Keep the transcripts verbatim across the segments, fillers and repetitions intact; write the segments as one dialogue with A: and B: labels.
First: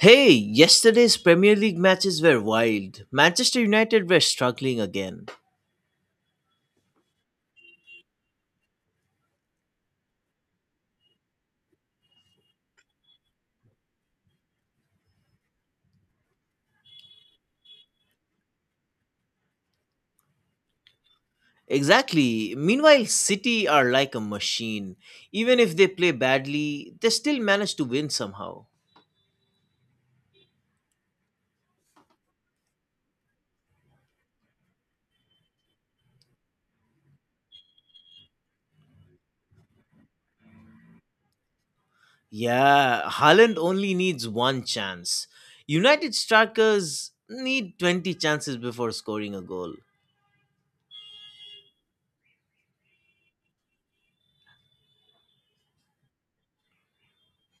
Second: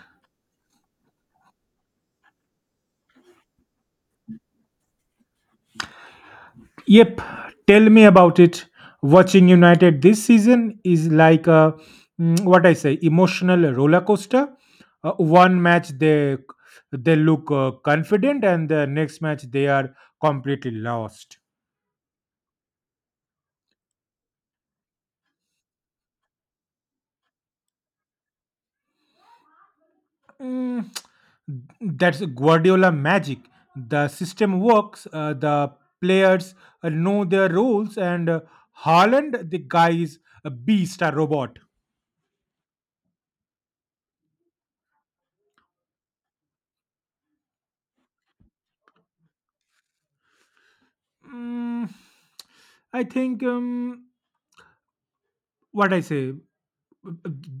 A: Hey, yesterday's Premier League matches were wild. Manchester United were struggling again.
B: Yep, tell me about it. Watching United this season is like a mm, what I say emotional roller coaster. Uh, one match they they look uh, confident, and the next match they are completely lost.
A: Exactly. Meanwhile, City are like a machine. Even if they play badly, they still manage to win somehow.
B: Mm, that's Guardiola magic. The system works. Uh, the players uh, know their roles, and uh, Haaland, the guy is a beast, a robot.
A: Yeah, Haaland only needs one chance. United strikers need twenty chances before scoring a goal.
B: Mm, I think. Um, what I say.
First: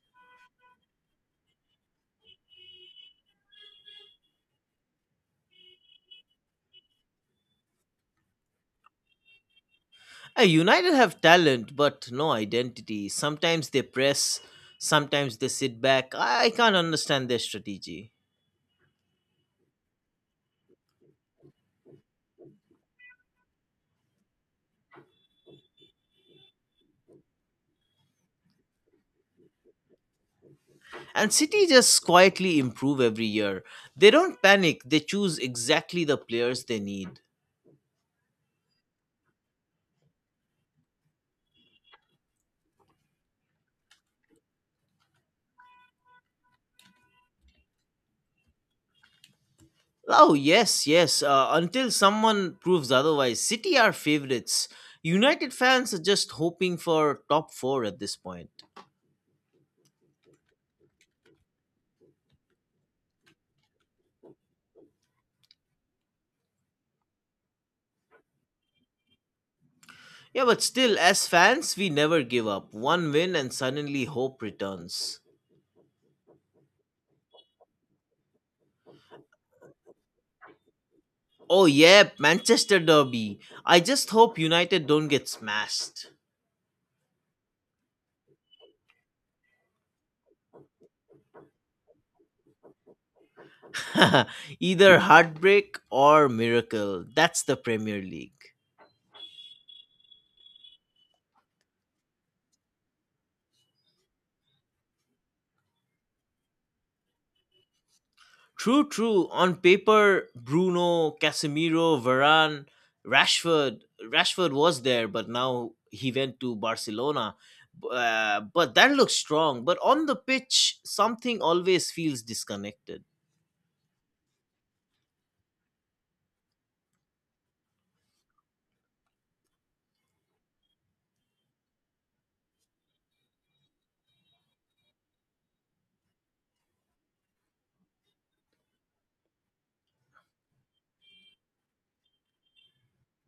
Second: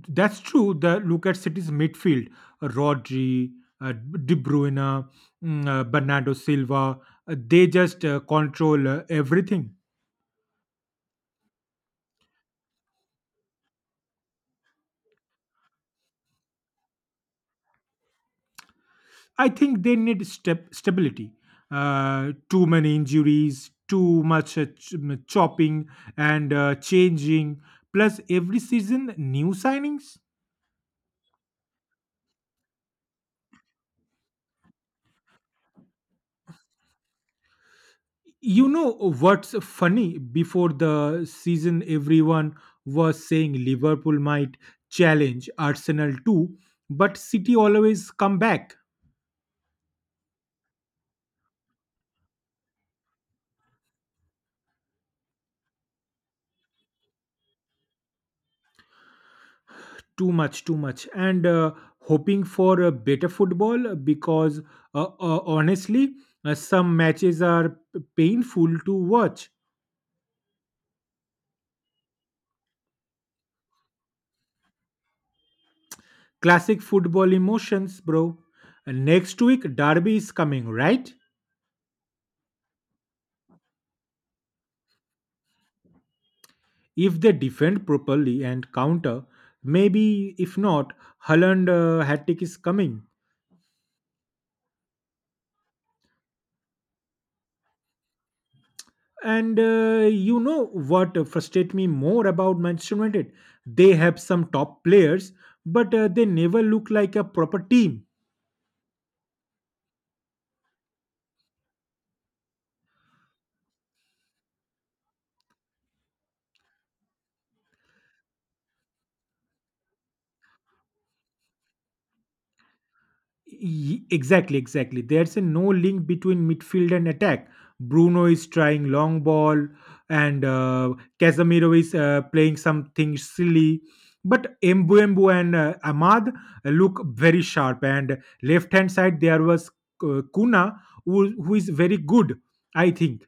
B: That's true. The look at City's midfield: Rodri, uh, De Bruyne, mm, uh, Bernardo Silva. Uh, they just uh, control uh, everything.
A: Uh, United have talent but no identity. Sometimes they press, sometimes they sit back. I I can't understand their strategy.
B: I think they need step stability. Uh, too many injuries, too much uh, ch- chopping and uh, changing. Plus, every season new signings.
A: And City just quietly improve every year. They don't panic. They choose exactly the players they need.
B: You know what's funny? Before the season, everyone was saying Liverpool might challenge Arsenal too, but City always come back.
A: Oh, yes, yes, uh, until someone proves otherwise, City are favorites. United fans are just hoping for top four at this point.
B: Too much, too much, and uh, hoping for a better football because uh, uh, honestly, uh, some matches are p- painful to watch.
A: Yeah, but still, as fans, we never give up. One win and suddenly hope returns.
B: Classic football emotions, bro. And next week, Derby is coming, right?
A: Oh yeah, Manchester derby. I just hope United don't get smashed.
B: If they defend properly and counter, maybe. If not, Holland uh, hat trick is coming.
A: Either heartbreak or miracle. That's the Premier League.
B: And uh, you know what frustrates me more about Manchester United? They have some top players, but uh, they never look like a proper team.
A: True, true. On paper, Bruno, Casemiro, Varane, Rashford. Rashford was there, but now he went to Barcelona. Uh, but that looks strong. But on the pitch, something always feels disconnected.
B: Y- Exactly, exactly. There's a no link between midfield and attack. Bruno is trying long ball, and uh, Casemiro is uh, playing something silly. But Mbuembu and uh, Ahmad look very sharp. And left hand side, there was uh, Kuna, who, who is very good, I think.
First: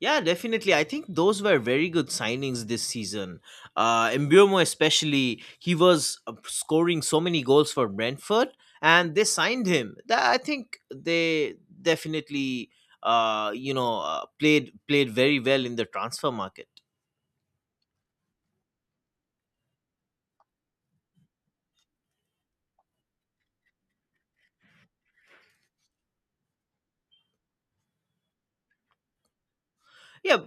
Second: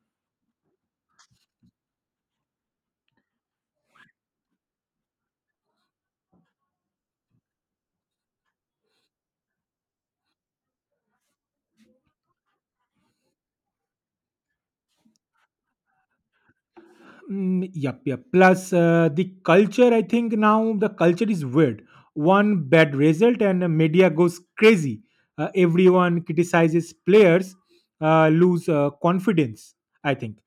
A: Yeah, definitely. I think those were very good signings this season. Uh, Mbeumo especially, he was uh, scoring so many goals for Brentford, and they signed him. That I think they definitely, uh, you know, uh, played played very well in the transfer market.
B: Mm, yep, yep. Plus, uh, the culture, I think now the culture is weird. One bad result and the media goes crazy. Uh, everyone criticizes players, uh, lose uh, confidence, I think.
A: Yeah,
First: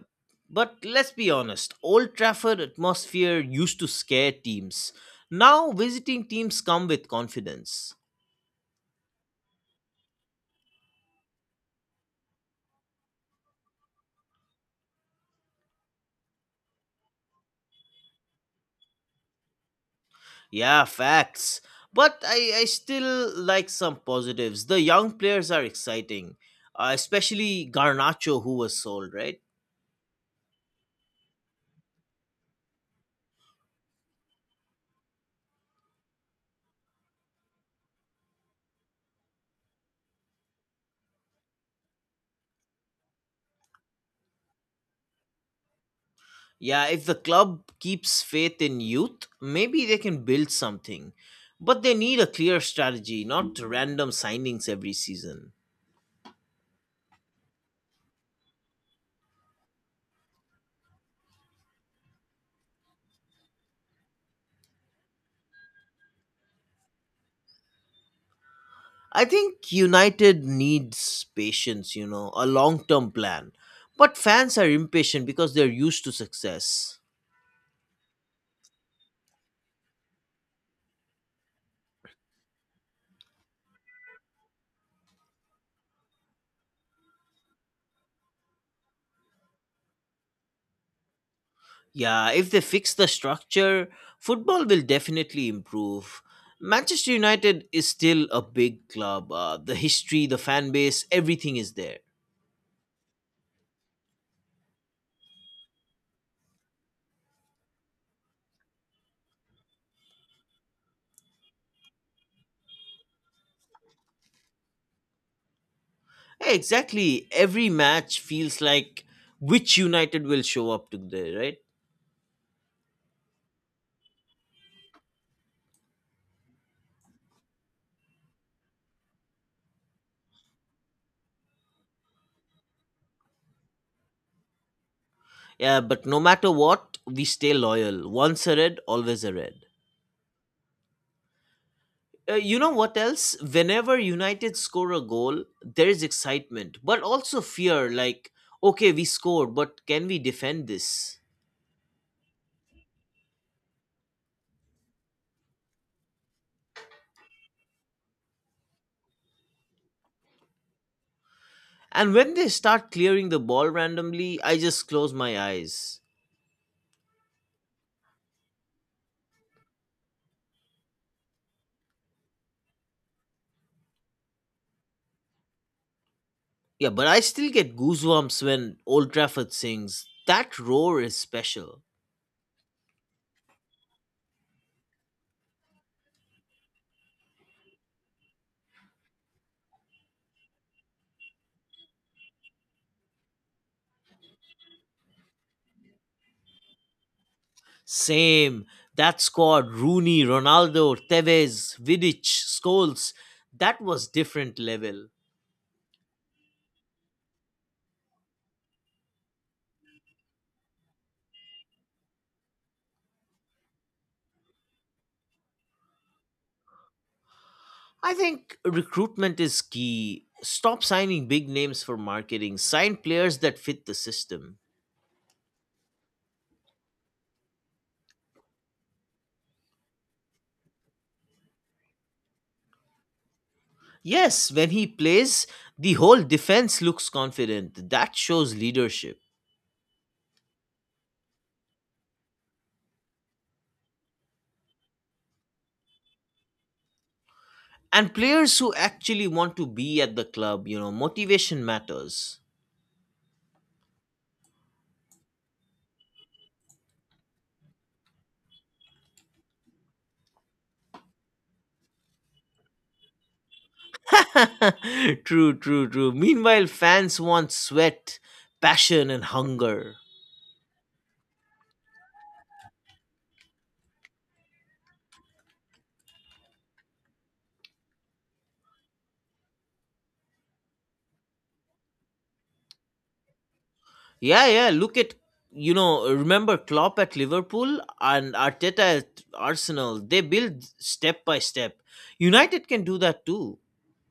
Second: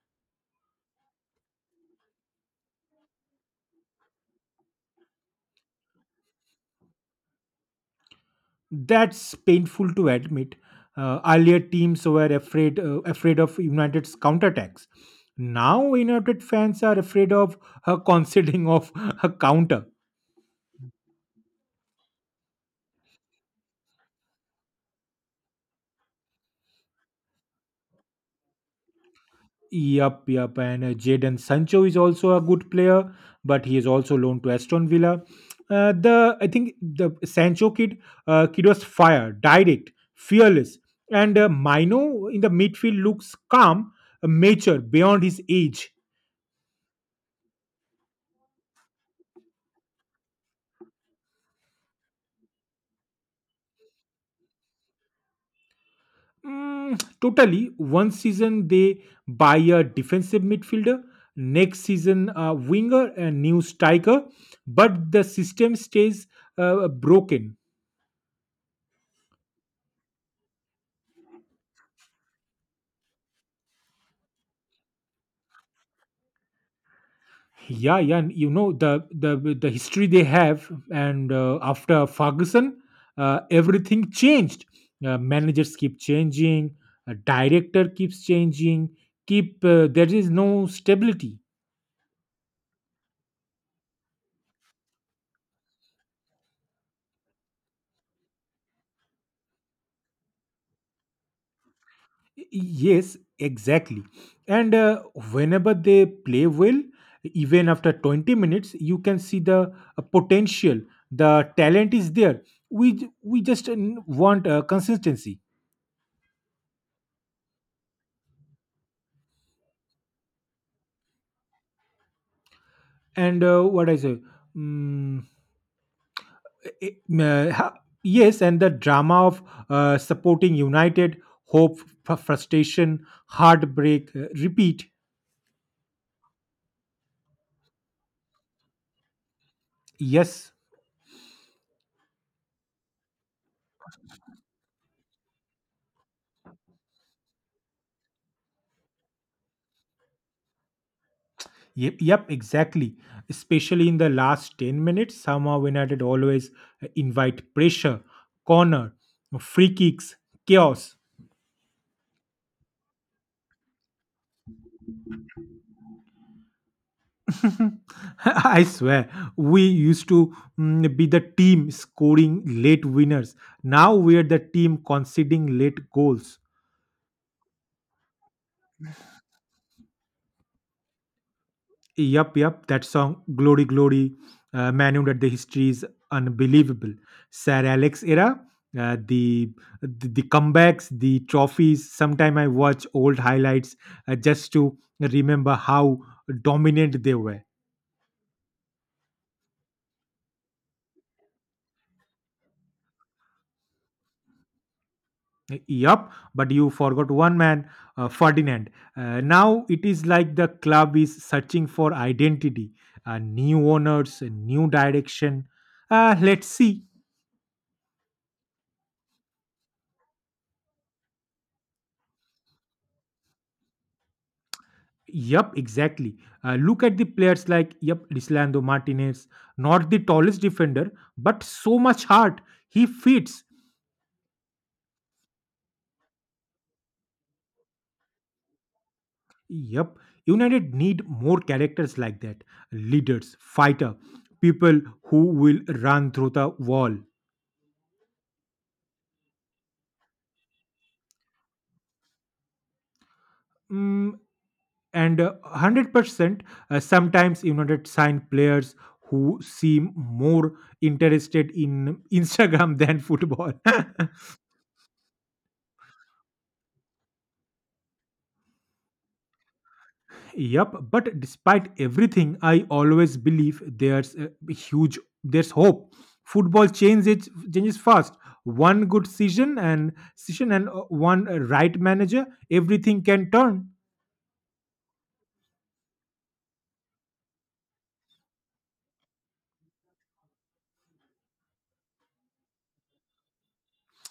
A: but let's be honest. Old Trafford atmosphere used to scare teams. Now visiting teams come with confidence.
B: That's painful to admit. Uh, earlier teams were afraid uh, afraid of United's counterattacks. Now United fans are afraid of uh, conceding of a counter.
A: Yeah, facts. But I, I still like some positives. The young players are exciting, uh, especially Garnacho, who was sold, right?
B: Yup, yup. And uh, Jadon Sancho is also a good player, but he is also loaned to Aston Villa. Uh, the I think the Sancho kid, uh, kid was fire, direct, fearless, and uh, Mino in the midfield looks calm, uh, mature beyond his age.
A: Yeah, if the club keeps faith in youth, maybe they can build something. But they need a clear strategy, not random signings every season.
B: Mm, totally. One season they buy a defensive midfielder, next season a winger, and new striker, but the system stays uh, broken.
A: I think United needs patience, you know, a long term plan. But fans are impatient because they're used to success.
B: Yeah, yeah, and you know the the the history they have, and uh, after Ferguson, uh, everything changed. Uh, managers keep changing, a director keeps changing. Keep uh, there is no stability.
A: Yeah, if they fix the structure, football will definitely improve. Manchester United is still a big club. Uh, the history, the fan base, everything is there.
B: Yes, exactly. And uh, whenever they play well, even after twenty minutes, you can see the uh, potential. The talent is there. We j- we just uh, want uh, consistency.
A: Yeah, exactly. Every match feels like which United will show up today, right?
B: And uh, what I say. Mm, it- uh, ha- Yes, and the drama of uh, supporting united, hope, fr- frustration, heartbreak, uh, repeat.
A: Yeah, but no matter what, we stay loyal. Once a red, always a red.
B: Yes.
A: Uh, you know what else? Whenever United score a goal, there is excitement, but also fear like, okay, we scored, but can we defend this?
B: Yep, yep, exactly. Especially in the last ten minutes somehow united always uh, invite pressure, corner, free kicks, chaos.
A: And when they start clearing the ball randomly, I just close my eyes.
B: I swear, we used to mm, be the team scoring late winners, now we're the team conceding late goals.
A: Yeah, but I still get goosebumps when Old Trafford sings. That roar is special.
B: Yup, yup. That song, Glory, Glory, uh, Manu, that the history is unbelievable. Sir Alex era, uh, the, the the comebacks, the trophies. Sometime I watch old highlights uh, just to remember how dominant they were.
A: Same. That squad, Rooney, Ronaldo, Tevez, Vidic, Scholes, that was different level.
B: Yup, but you forgot one man, uh, Ferdinand. Uh, now it is like the club is searching for identity, uh, new owners, new direction. Uh, let's see.
A: I think recruitment is key. Stop signing big names for marketing, sign players that fit the system.
B: Yup, exactly. Uh, look at the players like Yup Dislando Martinez, not the tallest defender, but so much heart. He fits.
A: Yes, when he plays, the whole defense looks confident. That shows leadership.
B: Yup, United need more characters like that. Leaders, fighter, people who will run through the wall.
A: And players who actually want to be at the club you know Motivation matters.
B: Mm, and uh, one hundred percent. Uh, sometimes United sign players who seem more interested in Instagram than football.
A: True, true, true. Meanwhile, fans want sweat, passion and hunger.
B: Yup, but despite everything, I always believe there's a huge, there's hope. Football changes changes fast. One good season and season and uh, one right manager, everything can turn.
A: Yeah, yeah, look at, you know remember Klopp at Liverpool and Arteta at Arsenal. They build step by step. United can do that too.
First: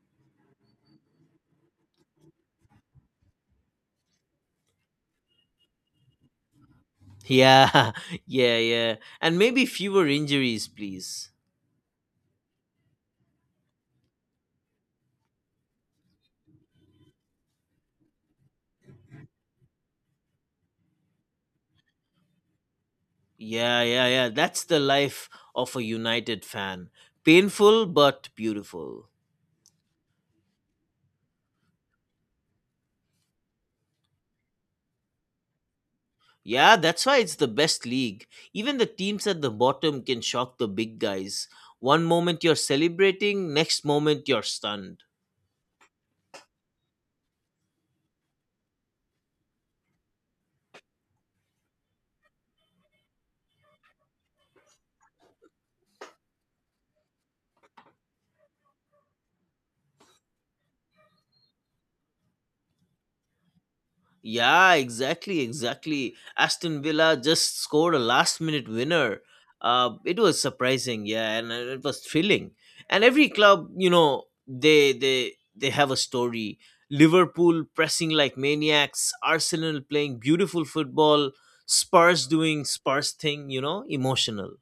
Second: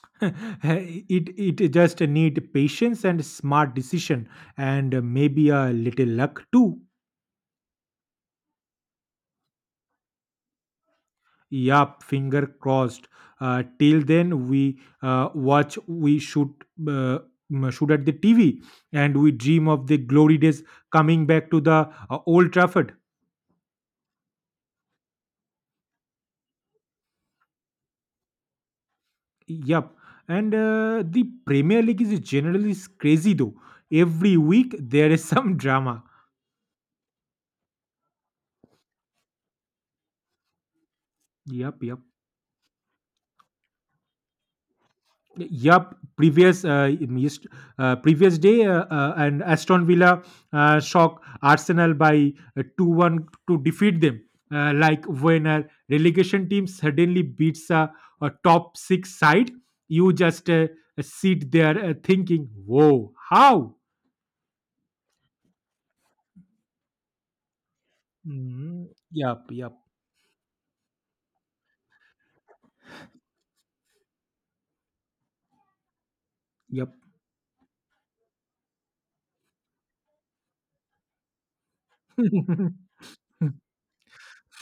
B: it it just need patience and smart decision and maybe a little luck too.
A: Yeah, yeah, yeah, and maybe fewer injuries please.
B: Yup, finger crossed. Uh, till then, we uh, watch, we shoot, uh, m- shoot at the T V, and we dream of the glory days coming back to the uh, Old Trafford.
A: Yeah, yeah, yeah. That's the life of a United fan. Painful but beautiful.
B: Yup, and uh, the Premier League is generally s- crazy though. Every week there is some drama.
A: Yeah, that's why it's the best league. Even the teams at the bottom can shock the big guys.
B: Yup, yup.
A: One moment you're celebrating, next moment you're stunned.
B: Yup, previous uh, missed, uh, previous day, uh, uh, and Aston Villa uh, shock Arsenal by uh, two one to defeat them. Uh, like when a relegation team suddenly beats a, a top six side, you just uh, sit there uh, thinking, "Whoa, how?"
A: Yeah, exactly, exactly. Aston Villa just scored a last minute
B: Mm,
A: winner.
B: yup, yup,
A: Uh, it was surprising, yeah, and uh, it was thrilling. And every club, you know, they they they have a story.
B: yup.
A: Liverpool pressing like maniacs, Arsenal playing beautiful football, Spurs doing Spurs thing, you know, emotional.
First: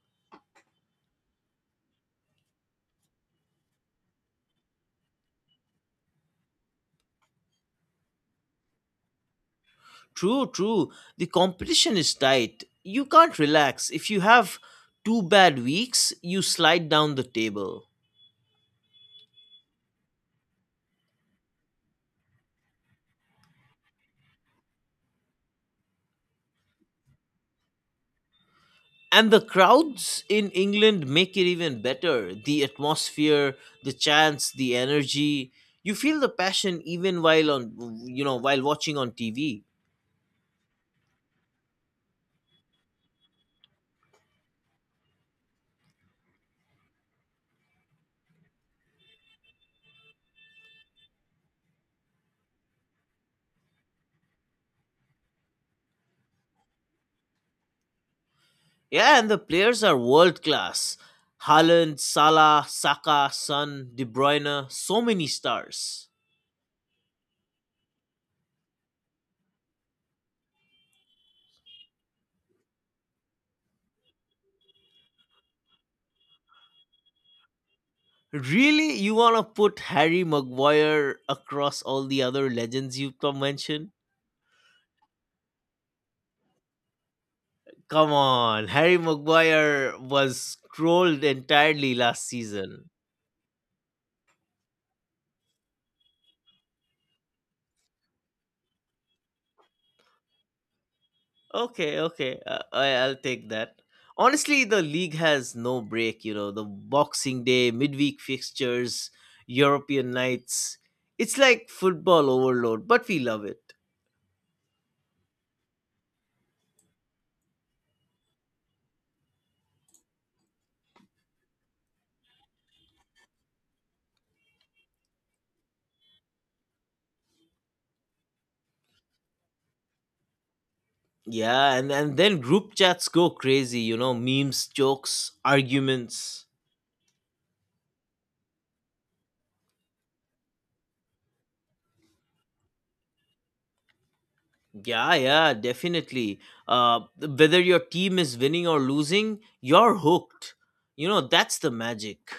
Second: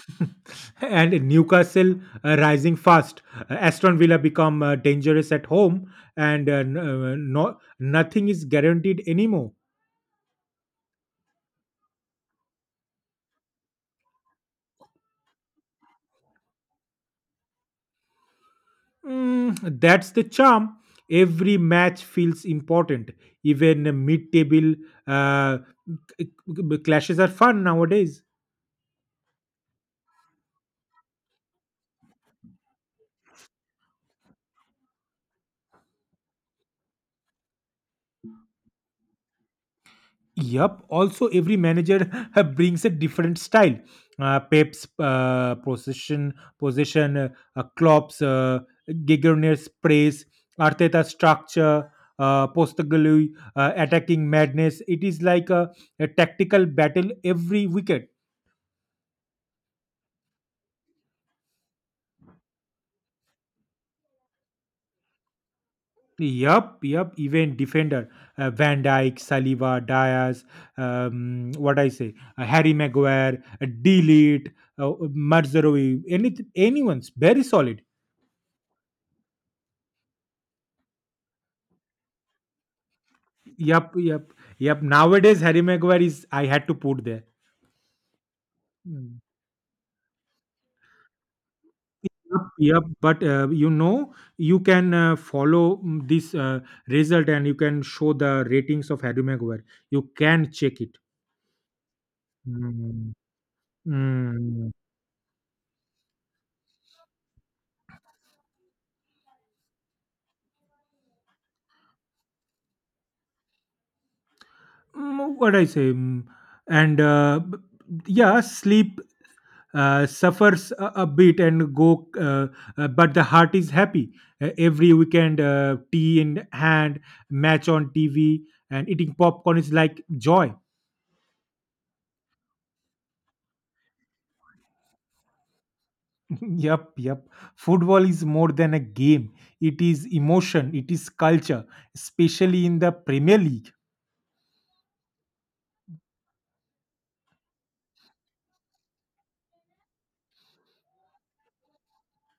B: And Newcastle uh, rising fast. Uh, Aston Villa become uh, dangerous at home, and uh, n- uh, no, nothing is guaranteed anymore.
A: True, true. The competition is tight. You can't relax. If you have two bad weeks, you slide down the table.
B: Mm, that's the charm. Every match feels important. Even mid-table uh, c- c- clashes are fun nowadays.
A: And the crowds in England make it even better. The atmosphere, the chants, the energy. You feel the passion even while on, you know while watching on T V.
B: Yup. Also, every manager brings a different style. Uh, Pep's uh, possession, possession, uh, uh, Klopp's uh, Gigerner's praise, Arteta's structure, uh, Postaglu uh, attacking madness. It is like a, a tactical battle every wicket.
A: Yeah, and the players are world class. Haaland, Salah, Saka, Son, De Bruyne, so many stars.
B: Yup, yup. Even defender uh, Van Dyke, Saliba, Diaz, um, what I say, uh, Harry Maguire, uh, Delete, uh, Marzerowi, anything, anyone's very solid.
A: Really, you want to put Harry Maguire across all the other legends you've come mentioned?
B: Yep, yep, yep. Nowadays, Harry Maguire is I had to put there.
A: Come on, Harry
B: Mm.
A: Maguire was trolled entirely last
B: Yep, yep.
A: season.
B: But uh, you know, you can uh, follow mm, this uh, result and you can show the ratings of Harry Maguire. You can check it.
A: Okay, okay. Uh, I,
B: Mm.
A: I'll take that. Honestly,
B: Mm.
A: the league has no break, you know, the Boxing Day, midweek fixtures, European nights. It's like football overload, but we love it.
B: Mm, What I say, mm, and uh, b- yeah, sleep uh, suffers a, a bit and go uh, uh, but the heart is happy. Uh, every weekend uh, tea in hand, match on TV, and eating popcorn is like joy.
A: Yeah, and, and then group chats go crazy, you know, memes, jokes, arguments.
B: Yep, yep. Football is more than a game. It is emotion. It is culture, especially in the Premier League.
A: Yeah, yeah, definitely. Uh, whether your team is winning or losing, you're hooked. You know, that's the magic.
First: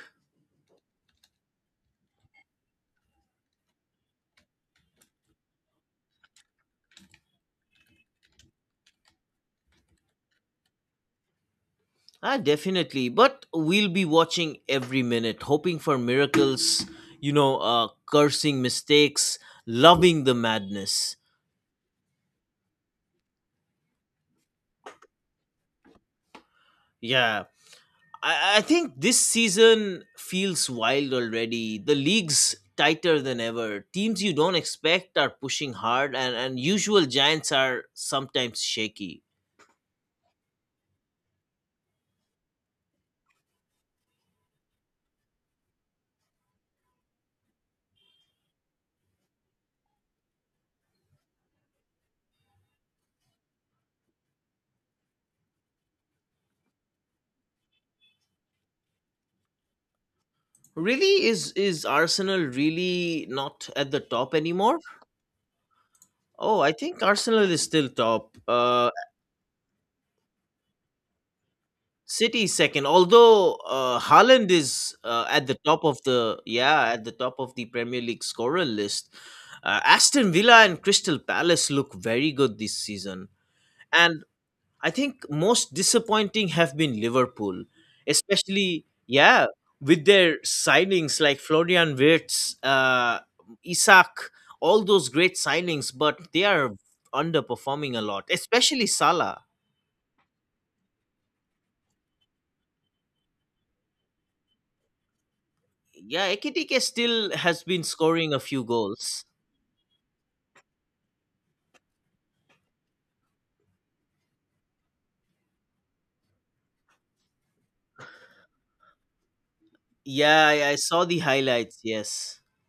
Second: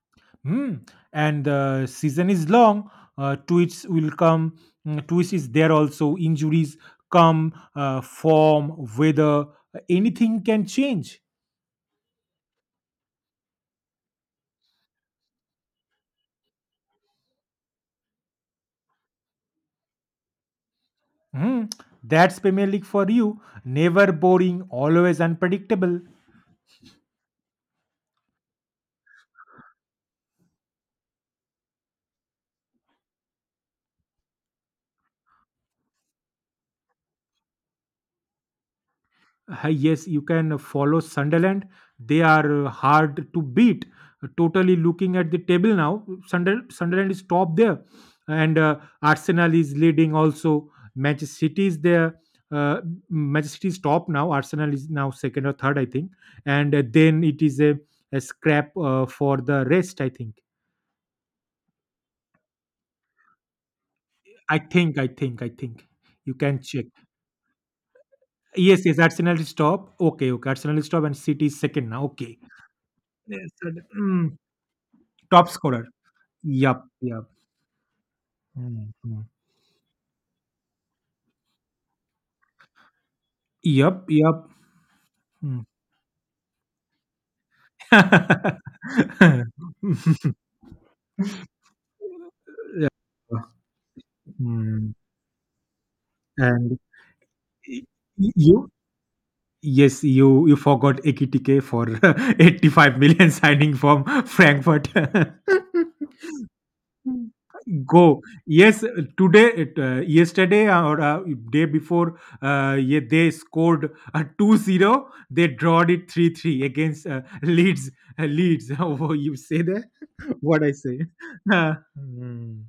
B: Hmm. And the season is long. Uh, tweets will come. Mm, Twist is there also. Injuries come. Uh, form, weather, anything can change.
A: Ah, definitely. But we'll be watching every minute, hoping for miracles, you know, uh, cursing mistakes, loving the madness.
B: Hmm, that's Premier League for you. Never boring, always unpredictable.
A: Yeah. I, I think this season feels wild already. The league's tighter than ever. Teams you don't expect are pushing hard, and, and usual giants are sometimes shaky.
B: Ah, yes, you can follow Sunderland. They are uh, hard to beat. Uh, Totally looking at the table now. Sunder- Sunderland is top there, and uh, Arsenal is leading also. Manchester City is there. Uh, Manchester City is top now. Arsenal is now second or third, I think. And uh, then it is a, a scrap uh, for the rest, I think.
A: Really, is is Arsenal really not at the top
B: I
A: anymore?
B: think, I think, I think. You
A: Oh,
B: can
A: I
B: check.
A: think Arsenal is still top.
B: Yes,
A: Uh,
B: yes, Arsenal is top. Okay, okay. Arsenal is top and City is second now. Okay.
A: City is second,
B: Yes,
A: although
B: and,
A: uh,
B: mm,
A: Haaland is uh, at
B: top
A: the top
B: scorer.
A: of the
B: Yup,
A: yeah at the
B: yup.
A: top of the Premier League scorer
B: Mm,
A: list.
B: mm.
A: Uh, Aston Villa and Crystal Palace look very good this season,
B: Yup,
A: and
B: yup.
A: I think
B: Mm.
A: most disappointing have been Liverpool, especially, yeah, with their signings like Florian Wirtz,
B: Yeah.
A: uh, Isak, all
B: Mm.
A: those great signings, but they are
B: And
A: underperforming a lot,
B: y- you?
A: especially Salah.
B: Yes, you you forgot Ekitike for eighty-five million signing from Frankfurt.
A: Yeah, Ekitike still has been
B: Go.
A: scoring a few
B: Yes,
A: goals.
B: today, it, uh, yesterday uh, or uh, day before, uh, yeah, they scored a two zero. They drawed it three three against uh, Leeds. Uh, Leeds. Oh, you say that?
A: Yeah,
B: What
A: I,
B: I
A: I
B: say?
A: saw the
B: Uh,
A: highlights. Yes.
B: Mm,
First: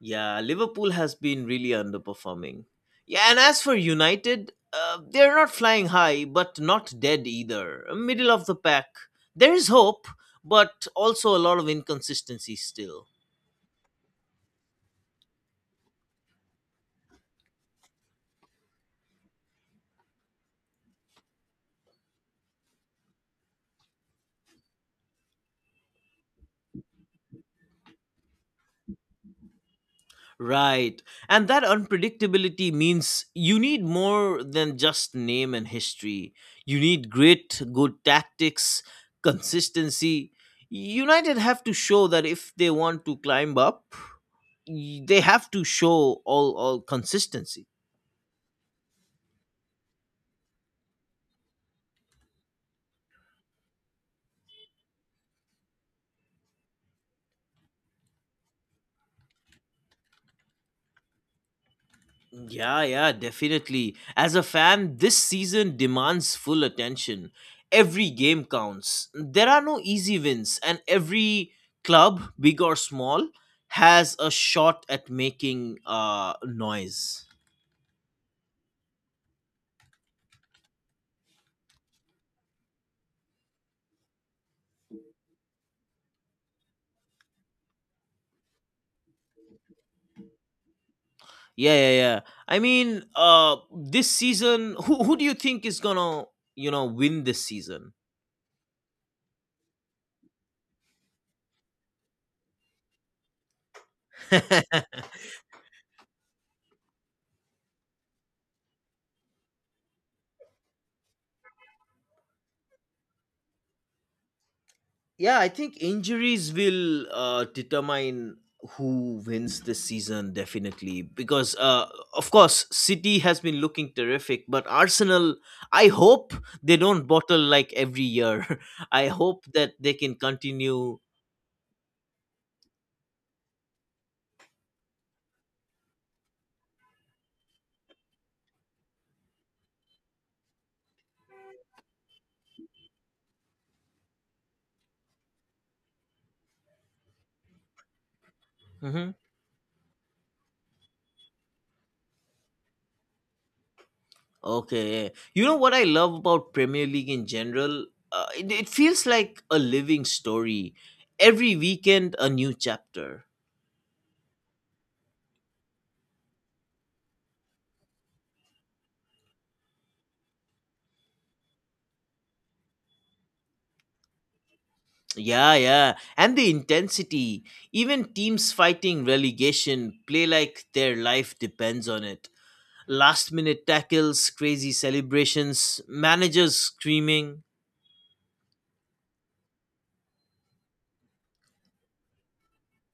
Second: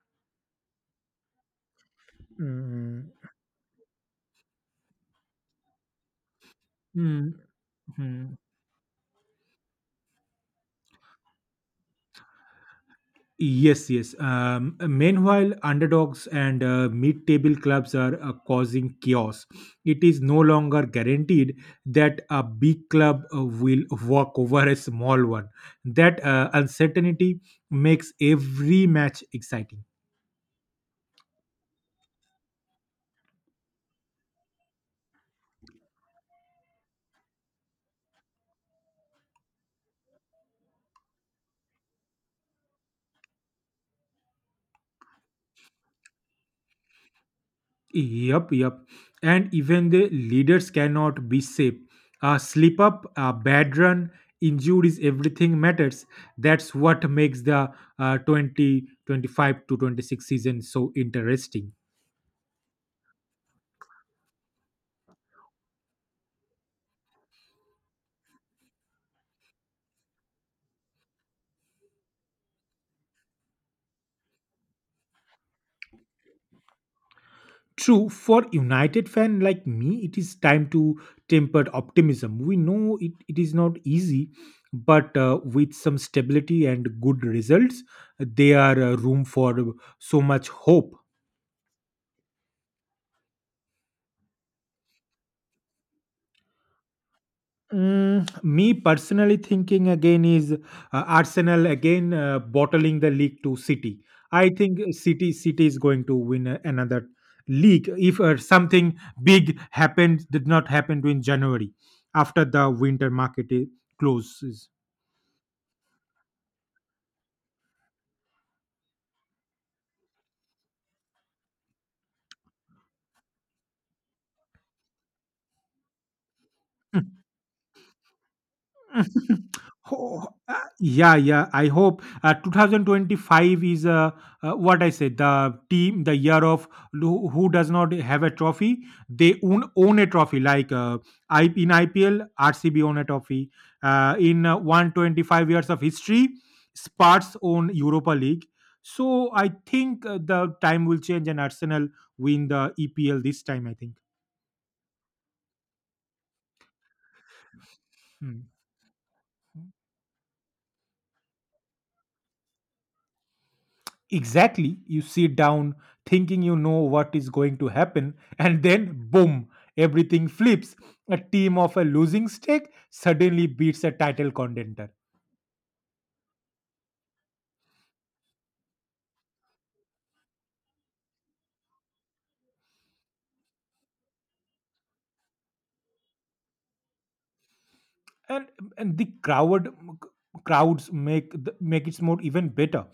A: Yeah, Liverpool has been really underperforming.
B: mm.
A: Yeah, and as for United, uh, they're not flying high, but not dead
B: mm,
A: either. Middle
B: mm.
A: of the pack. There is hope, but also a lot of inconsistency still.
B: Yes, yes. Um, meanwhile, underdogs and uh, mid-table clubs are uh, causing chaos. It is no longer guaranteed that a big club uh, will walk over a small one. That uh, uncertainty makes every match exciting.
A: Right. And that unpredictability means you need more than just name and history. You need grit, good tactics, consistency. United have to show that if they want to climb up, y- they have to show all all consistency.
B: Yup, yup. And even the leaders cannot be safe. A slip up, a bad run, injuries, everything matters. That's what makes the uh, twenty twenty five to twenty-six season so interesting.
A: Yeah, yeah, definitely. As a fan, this season demands full attention. Every game counts. There are no easy wins, and every club, big or small, has a shot at making uh noise.
B: True, for United fan like me, it is time to temper optimism. We know it, it is not easy, but uh, with some stability and good results, there are uh, room for so much hope.
A: Yeah, yeah, yeah. I mean, uh this season, who who do you think is gonna, you know, win this season?
B: Mm, me personally thinking again is uh, Arsenal again uh, bottling the league to City. I think City City is going to win a- another league if uh, something big happened did not happen to in January after the winter market i- closes.
A: Yeah, I think injuries will uh, determine who wins this season definitely, because uh, of course City has been looking terrific, but Arsenal. I hope they don't bottle like every year. I hope that they can
B: Oh uh,
A: continue.
B: yeah, yeah. I hope uh, two thousand twenty-five is uh, uh, what I say the team, the year of who, who does not have a trophy, they own own a trophy. Like uh, I, in I P L, R C B own a trophy. Uh, in uh, one hundred twenty-five years of history, Spurs own Europa League.
A: Hmm.
B: So I think uh, the time will change and Arsenal win the E P L this time. I think.
A: Okay, yeah. You know what I love about Premier League in general? Uh,
B: Hmm.
A: it, it feels like a living story. Every weekend, a new chapter.
B: Exactly. You sit down thinking you know what is going to happen, and then boom, everything flips. A team of a losing streak suddenly beats a title contender,
A: Yeah, yeah. And the intensity. Even teams fighting relegation play like their life depends on it. Last minute tackles, crazy celebrations, managers screaming.
B: and and the crowd crowds make the, make it more even better.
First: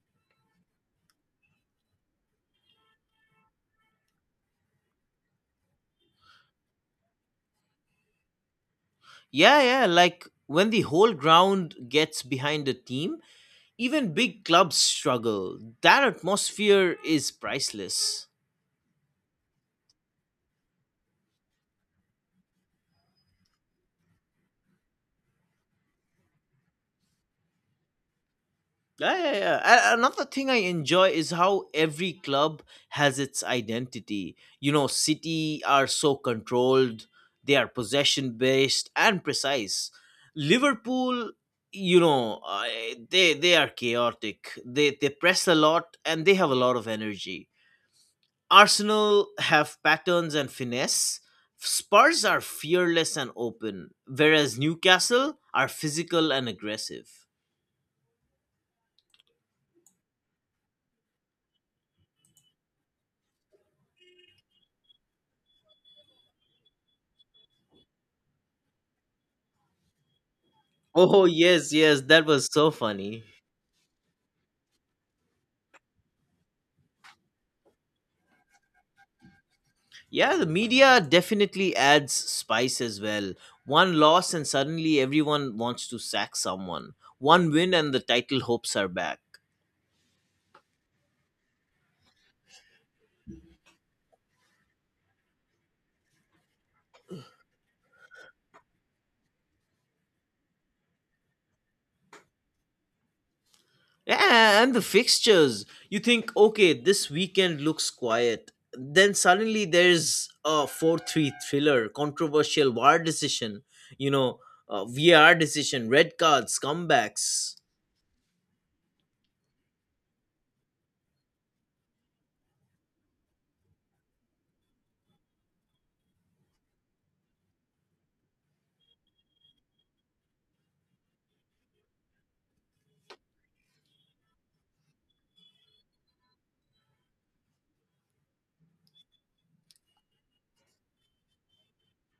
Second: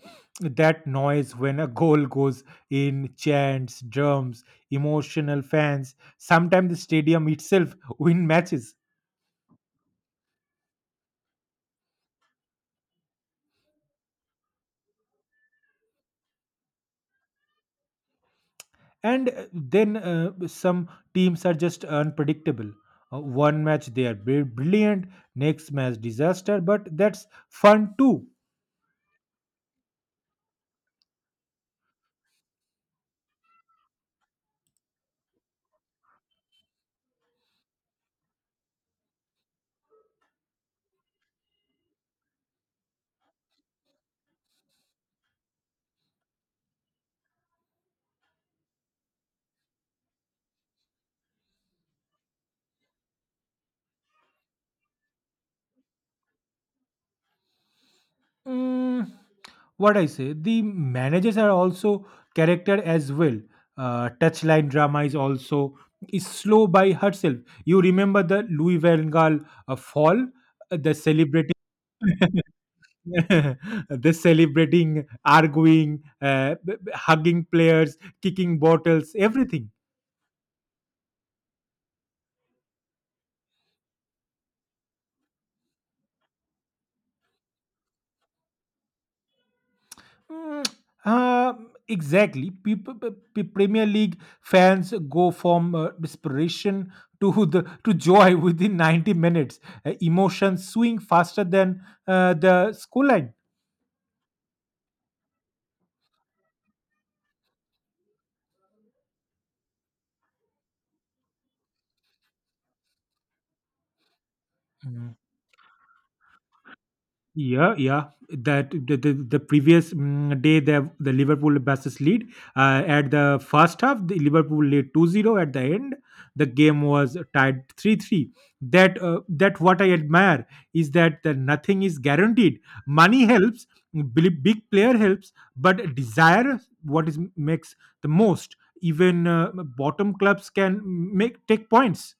B: That noise when a goal goes in, chants, drums, emotional fans. Sometimes the stadium itself win matches.
A: Yeah, yeah. Like when the whole ground gets behind a team, even big clubs struggle. That atmosphere is priceless.
B: And uh, then uh, some teams are just unpredictable. Uh, one match they are bri- brilliant, next match disaster, but that's fun too.
A: Yeah, yeah, yeah. A- Another thing I enjoy is how every club has its identity. You know, City are so controlled, they are possession based and precise. Liverpool, you know, uh, they they are chaotic. They they press a lot and they have a lot of energy. Arsenal have patterns and finesse. Spurs are fearless and open, whereas Newcastle are physical and aggressive.
B: Mm, what I say The managers are also character as well. Uh, touchline drama is also is slow by herself. You remember the Louis van Gaal uh, fall, uh, the
A: Oh,
B: celebrating.
A: yes, yes, that was so funny.
B: They celebrating, arguing, uh, b- b- hugging players, kicking bottles, everything.
A: Yeah, the media definitely adds spice as well. One loss, and suddenly everyone wants to sack someone. One win, and the title hopes are back.
B: Mm, uh, exactly. People, Premier League fans go from uh, desperation to the to joy within ninety minutes. Uh, emotions swing faster than uh, the scoreline.
A: Yeah, and the fixtures. You think, okay, this weekend looks quiet. Then suddenly there's a four three thriller, controversial VAR decision, you know, uh, V R decision, red cards, comebacks.
B: Yeah, yeah. That the, the, the previous mm, day, the the Liverpool versus lead uh, at the first half, the Liverpool lead two zero at the end. The game was tied three three. That uh, that what I admire is that the nothing is guaranteed. Money helps, big big player helps, but desire what is makes the most. Even uh, bottom clubs can mm, make take points.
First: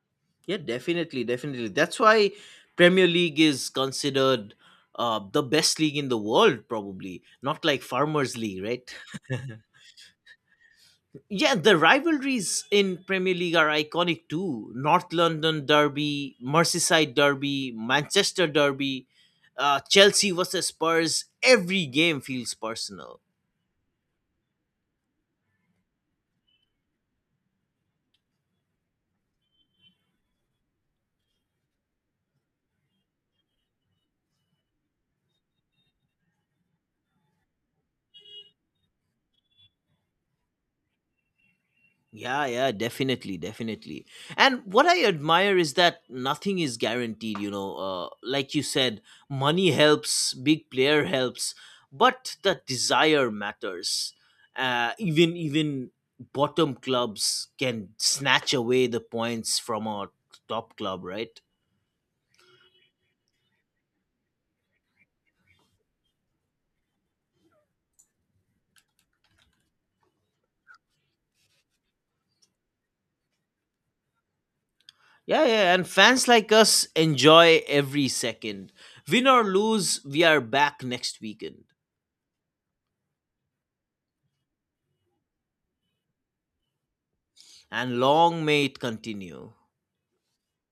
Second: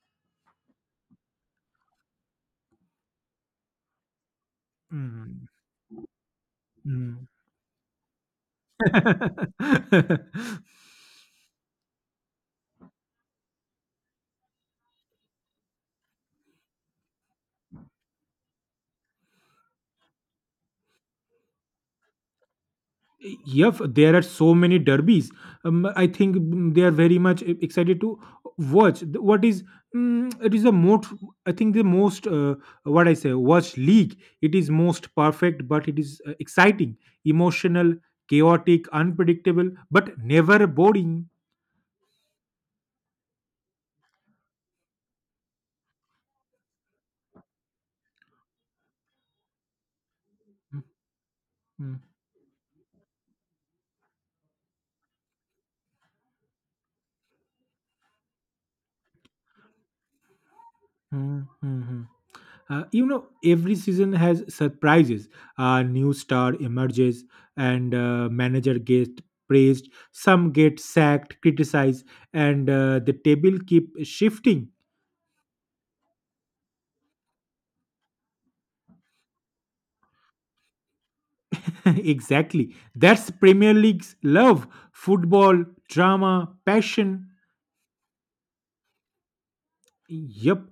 A: Yeah, definitely, definitely. That's why Premier League is considered uh, the
B: Mm,
A: best league in the world, probably. Not like Farmers League, right?
B: mm.
A: Yeah, the rivalries in Premier League are iconic too. North London Derby, Merseyside Derby, Manchester Derby, uh, Chelsea versus Spurs. Every game feels personal.
B: Yeah, there are so many derbies. Um, I think mm, they are very much e- excited to watch. The- What is mm, it is the most? I think the most uh, what I say watch league. It is most perfect, but it is uh, exciting, emotional, chaotic, unpredictable, but never boring.
A: Yeah, yeah, definitely, definitely. And what I admire is that nothing is guaranteed, you know. Uh, like you said, money helps, big player helps,
B: Mm,
A: but the desire matters. Uh, even even bottom clubs can snatch away the points from a top club, right?
B: mm, mm, mm. Uh, you know, every season has surprises. A new star emerges, and uh, manager gets praised. Some get sacked, criticized, and uh, the table keep shifting.
A: Yeah, yeah, and fans like us enjoy every second. Win or lose, we are back next weekend.
B: Exactly, that's Premier League's love: football, drama, passion.
A: And long may it continue.
B: Yep.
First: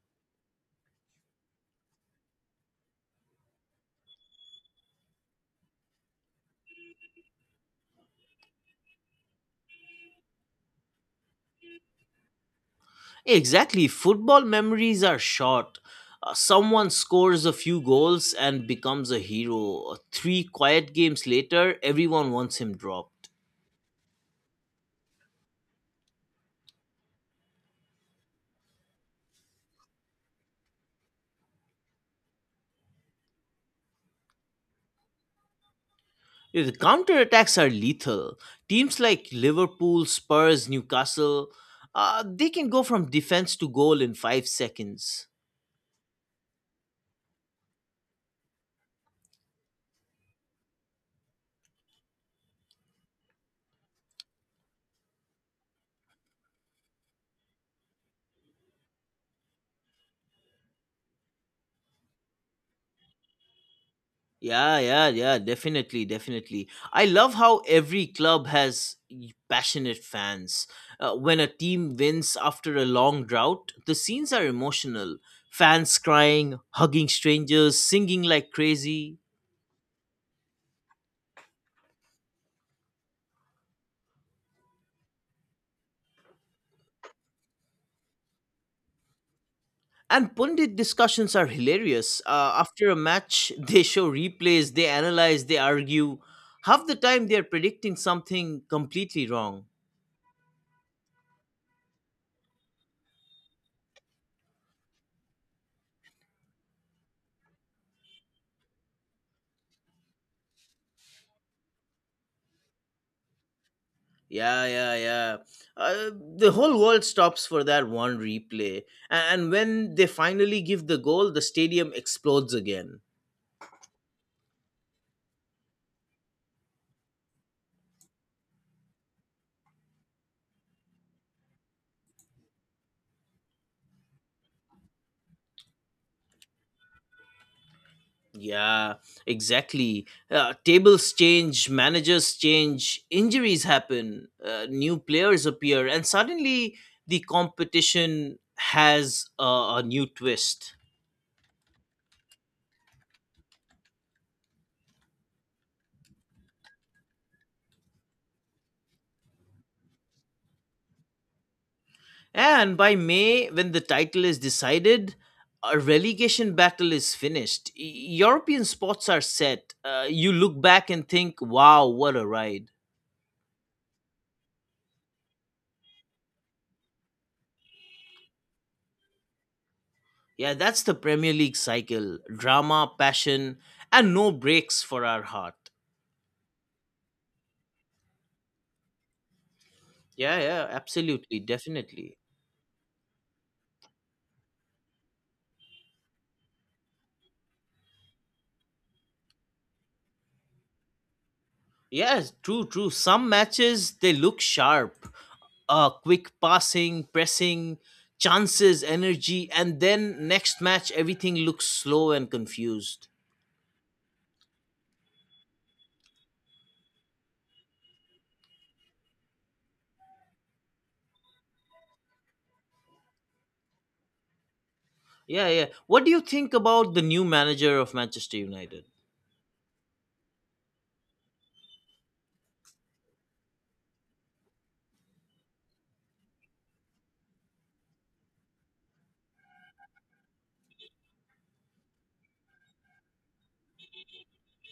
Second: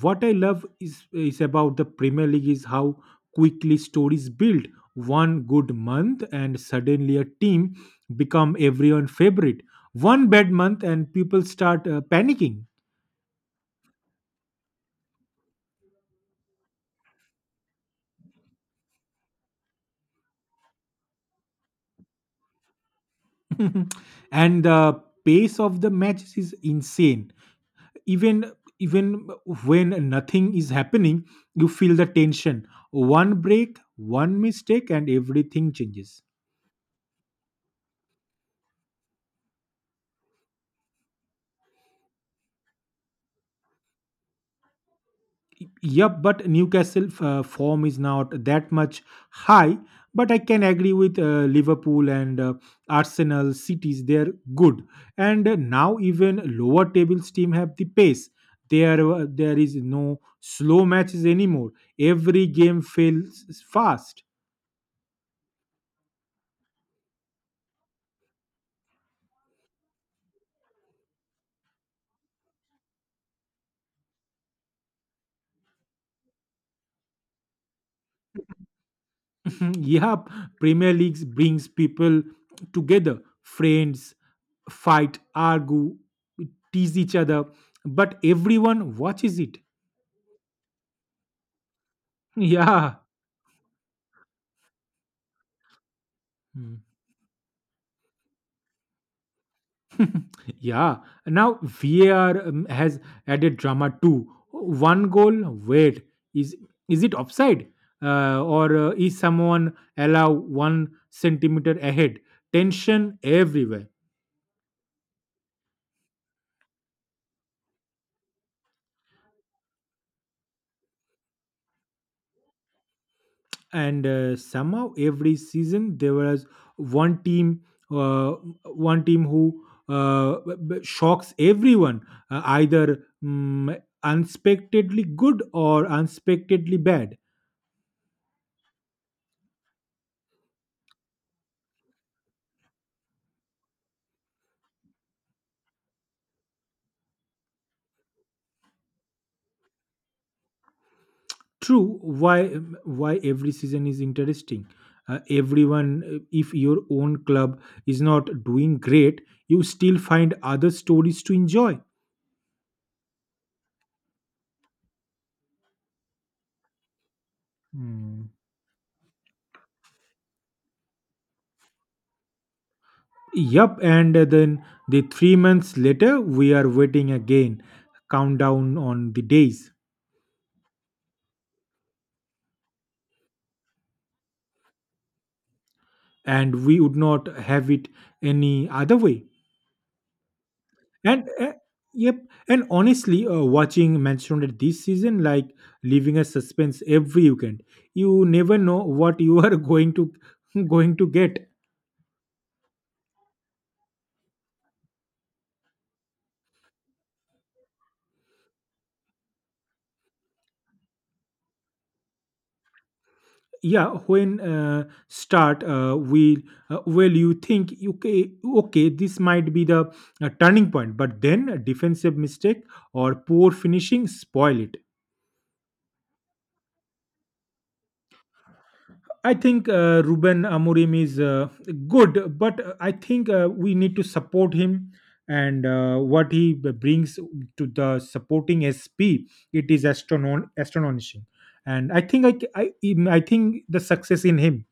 B: What I love is is about the Premier League is how quickly stories build. One good month and suddenly a team become everyone favorite. One bad month and people start uh, panicking.
A: Exactly. Football memories are short. Uh, someone scores a few goals and becomes a hero. Uh, Three quiet games later, everyone wants him dropped.
B: And the pace of the matches is insane. Even even when nothing is happening, you feel the tension. One break, one mistake, and everything changes.
A: Yeah, the counterattacks are lethal. Teams like Liverpool, Spurs, Newcastle, uh, they can go from defense to goal in five seconds.
B: Yep, but Newcastle uh, form is not that much high. But I can agree with uh, Liverpool and uh, Arsenal cities. They're good, and uh, now even lower tables team have the pace. There, uh, there is no slow matches anymore. Every game feels fast.
A: Yeah, yeah, yeah, definitely, definitely. I love how every club has y- passionate fans. Uh, when a team wins after a long drought, the scenes are emotional. Fans crying, hugging strangers, singing like crazy.
B: Yep, Premier League brings people together, friends, fight, argue, tease each other, but everyone watches it.
A: And pundit discussions are hilarious. Uh, after a
B: Yeah.
A: match, they show replays, they analyze, they argue.
B: Mm.
A: Half the time, they are predicting something completely wrong.
B: Yeah. Now VAR um, has added drama too. One goal. Wait, is is it offside, uh, or uh, is someone allow one centimeter ahead? Tension everywhere,
A: Yeah, yeah, yeah. Uh, the whole world stops for that one replay. A- And when they finally give the goal, the stadium explodes again.
B: and uh, somehow every season there was one team, uh, one team who uh, b- b- shocks everyone, uh, either um, unexpectedly good or unexpectedly bad.
A: Yeah, exactly. Uh, tables change, managers change, injuries happen, uh, new players appear, and suddenly the competition has a, a new twist.
B: True. Why? Why every season is interesting. Uh, everyone, uh, if your own club is not doing great, you still find other stories to enjoy.
A: And by May, when the title is decided, a relegation battle is finished. E-
B: Hmm.
A: European spots are set. Uh, you look back and think, wow, what a ride.
B: Yup, and then the three months later, we are waiting again, countdown on the days,
A: Yeah, that's the Premier League cycle drama, passion, and no breaks for our heart.
B: and we would not have it any other way.
A: Yeah, yeah,
B: And
A: absolutely,
B: uh, yep,
A: definitely.
B: and honestly, uh, watching Manchester United this season like leaving a suspense every weekend. You never know what you are going to going to get.
A: Yes, true, true. Some matches, they look sharp. Uh, quick passing, pressing, chances, energy, and then next match, everything looks slow and confused.
B: Yeah, when uh, start uh, we uh, well you think okay okay this might be the uh, turning point, but then a defensive mistake or poor finishing spoil it.
A: Yeah, yeah. What do you think about the new manager of Manchester United?
B: I think uh, Ruben Amorim is uh, good, but uh, I think uh, we need to support him and uh, what he b- brings to the supporting S P. It is astronom- astonishing, and I think I, c- I in- I think the success in him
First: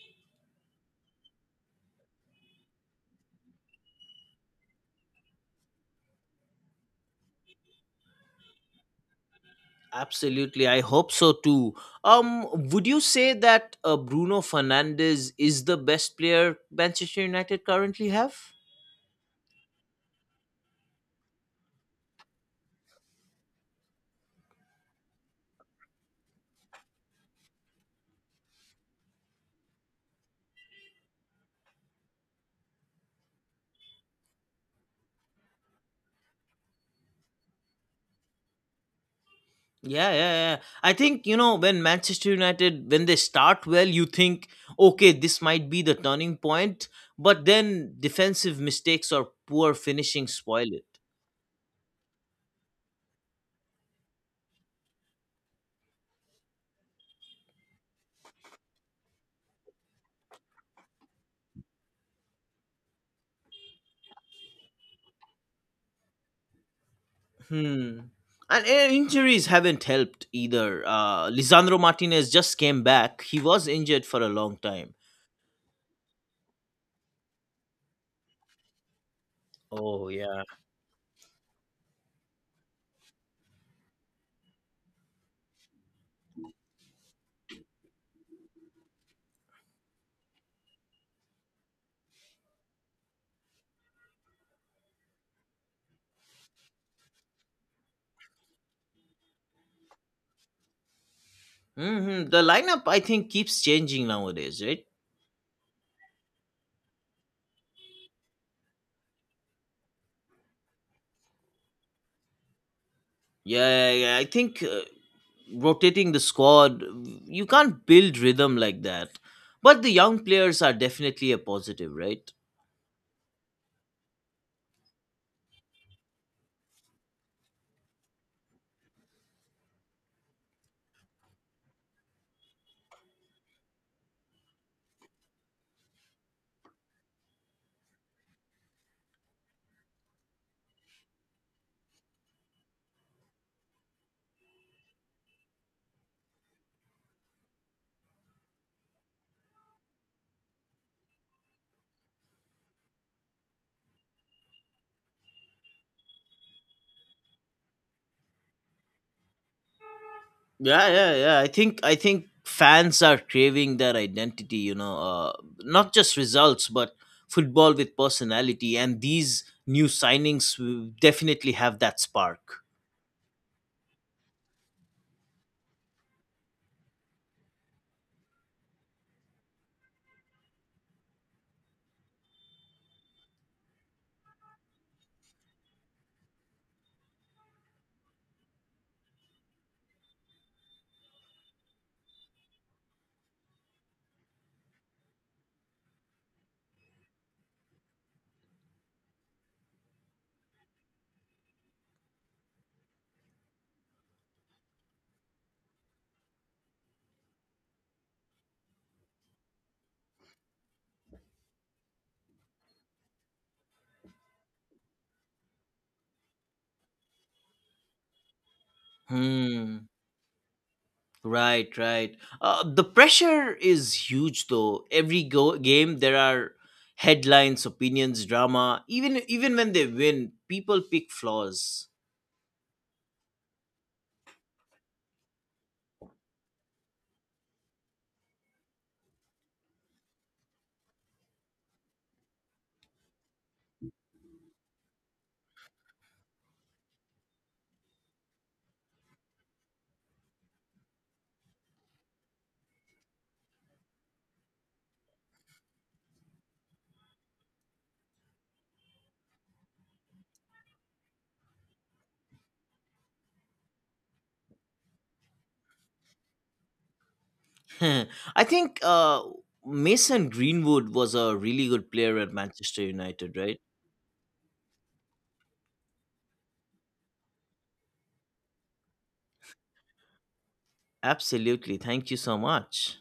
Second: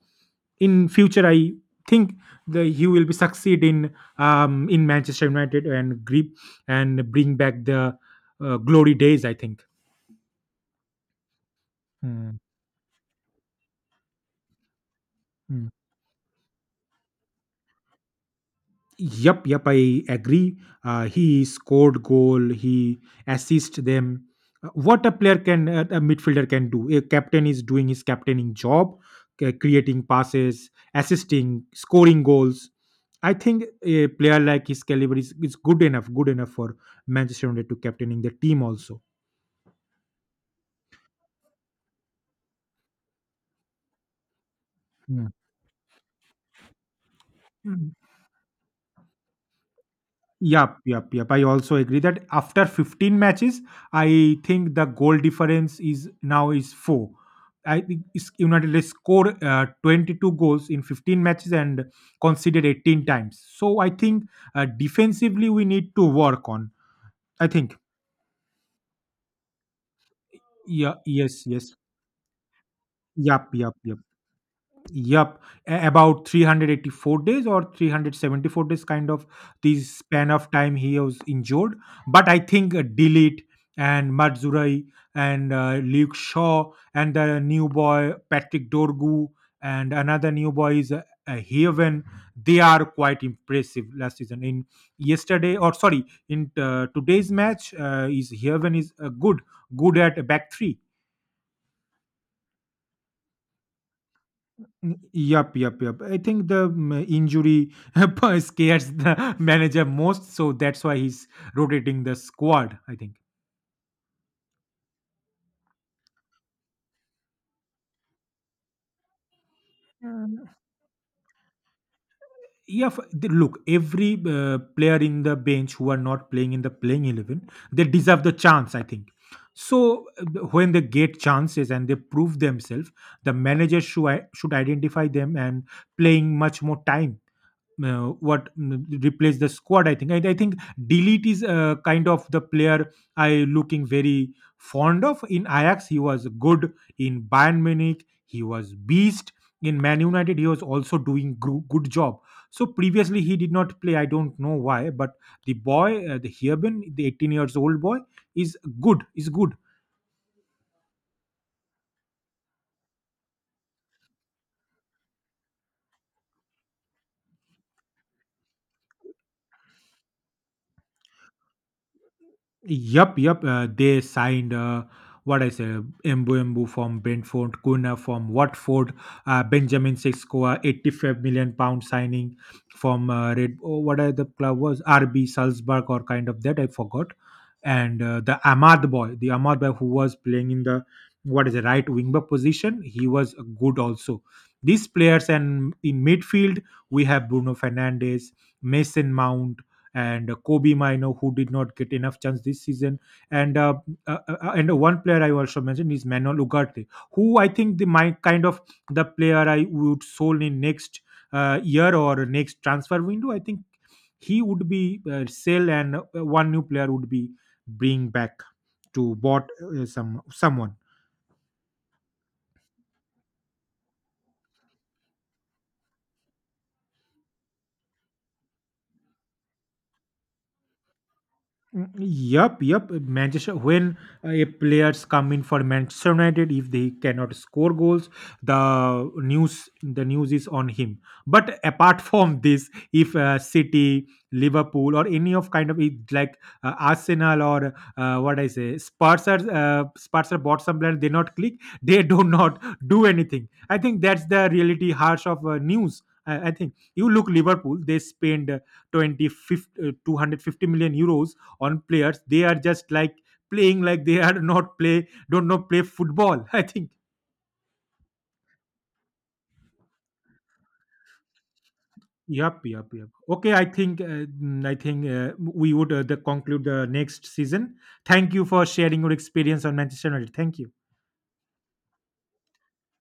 B: in future. I think the he will be succeed in um, in Manchester United and grip and bring back the uh, glory days. I think.
A: Absolutely, I hope so too.
B: Hmm.
A: Um, would you say that uh, Bruno Fernandes is
B: hmm.
A: the best player Manchester United currently have?
B: Yep, yep, I agree. Uh, he scored goal. He assist them. Uh, What a player can, uh, a midfielder can do. A captain is doing his captaining job, c- creating passes, assisting, scoring goals. I think a player like his caliber is, is good enough, good enough for Manchester United to captaining the team also.
A: Yeah, yeah, yeah, yeah. I think, you know, when Manchester United, when they start well, you think, okay, this might be the turning point, but
B: Mm.
A: then defensive mistakes or poor finishing spoil
B: Yup,
A: it.
B: yup, yup. I also agree that after fifteen matches, I think the goal difference is now is four. I think is- United has scored uh, twenty-two goals in fifteen matches and conceded eighteen times. So I think uh, defensively we need to work on. I think.
A: Hmm. And uh, injuries haven't helped either.
B: Yeah.
A: Uh,
B: Yes. Yes.
A: Lisandro Martinez just came back. He
B: Yup.
A: was
B: Yup. Yup.
A: injured for a long time.
B: Yep, a- about three hundred eighty-four days or three hundred seventy-four days, kind of the
A: Oh
B: span
A: yeah.
B: of time he was injured. But I think uh, Dilit and Matzurai and uh, Luke Shaw and the new boy Patrick Dorgu and another new boy is uh, uh, Heaven. They are quite impressive last season. In yesterday or sorry, in uh, today's match uh, is Heaven is uh, good, good at back three.
A: Hmm. The lineup, I think, keeps changing nowadays, right?
B: Mm. Yup, yup, yup. I think the mm, injury scares the manager most, so that's why he's rotating the squad. I think.
A: Yeah, yeah, yeah. I think uh, rotating the squad, you can't build rhythm like that. But the young
B: Mm.
A: players are definitely a positive, right?
B: Yeah, f- the- look, every uh, player in the bench who are not playing in the playing eleven, they deserve the chance, I think. So uh, the- when they get chances and they prove themselves, the manager should, should identify them and playing much more time. Uh, what mm, replace the squad i think i, I think delete is uh, kind of the player I looking very fond of in Ajax he was good in Bayern Munich he was beast in Man United he was also doing gro- good job, so previously he did not play I don't know why, but the boy uh, the Heerben, the eighteen years old boy is good, is good.
A: Yeah, yeah, yeah. I think I think fans are craving their identity. You know, uh, not just results, but football with personality. And these new signings will definitely have that spark.
B: Yup, yup. Uh, they signed uh, what I said, Embu Embu from Brentford, Kuna from Watford, uh, Benjamin Sexcoa, eighty-five million pound signing from uh, Red. Oh, what are the club was R B Salzburg or kind of that I forgot. And uh, the Ahmad boy, the Ahmad boy who was playing in the what is the right wing back position, he was good also. These players and in midfield we have Bruno Fernandes, Mason Mount, and Kobe Mino, who did not get enough chance this season, and uh, uh, uh, uh, and one player I also mentioned is Manuel Ugarte, who I think the my kind of the player I would solely next uh, year or next transfer window. I think he would be uh, sell and uh, one new player would be bring back to bought
A: Hmm.
B: uh, some someone.
A: Right, right. Uh, the pressure is huge, though. Every go- game, there are headlines, opinions, drama. Even even when they win, people pick flaws.
B: Mm, Yup, yup. Manchester, when uh, a players come in for Manchester United, if they cannot score goals, the news the news is on him. But apart from this, if uh, City, Liverpool, or any of kind of it- like uh, Arsenal or uh, what I say, Spurs are uh, Spurs are bought some player, they not click, they do not do anything. I think that's the reality harsh of uh, news. I, I think you look Liverpool, they spend uh, twenty, fifty, uh, two hundred fifty million euros on players they are just like playing like they are not play don't know play football I think.
A: I think uh, Mason Greenwood was a really good player at
B: Yep,
A: Manchester
B: yep, yep.
A: United,
B: Okay,
A: right?
B: I think uh, mm, I think uh, we would uh, the conclude the next season. Thank you for sharing your experience on Manchester United. Thank you.
A: Absolutely. Thank you so much.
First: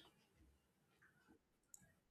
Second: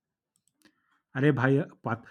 B: अरे भाई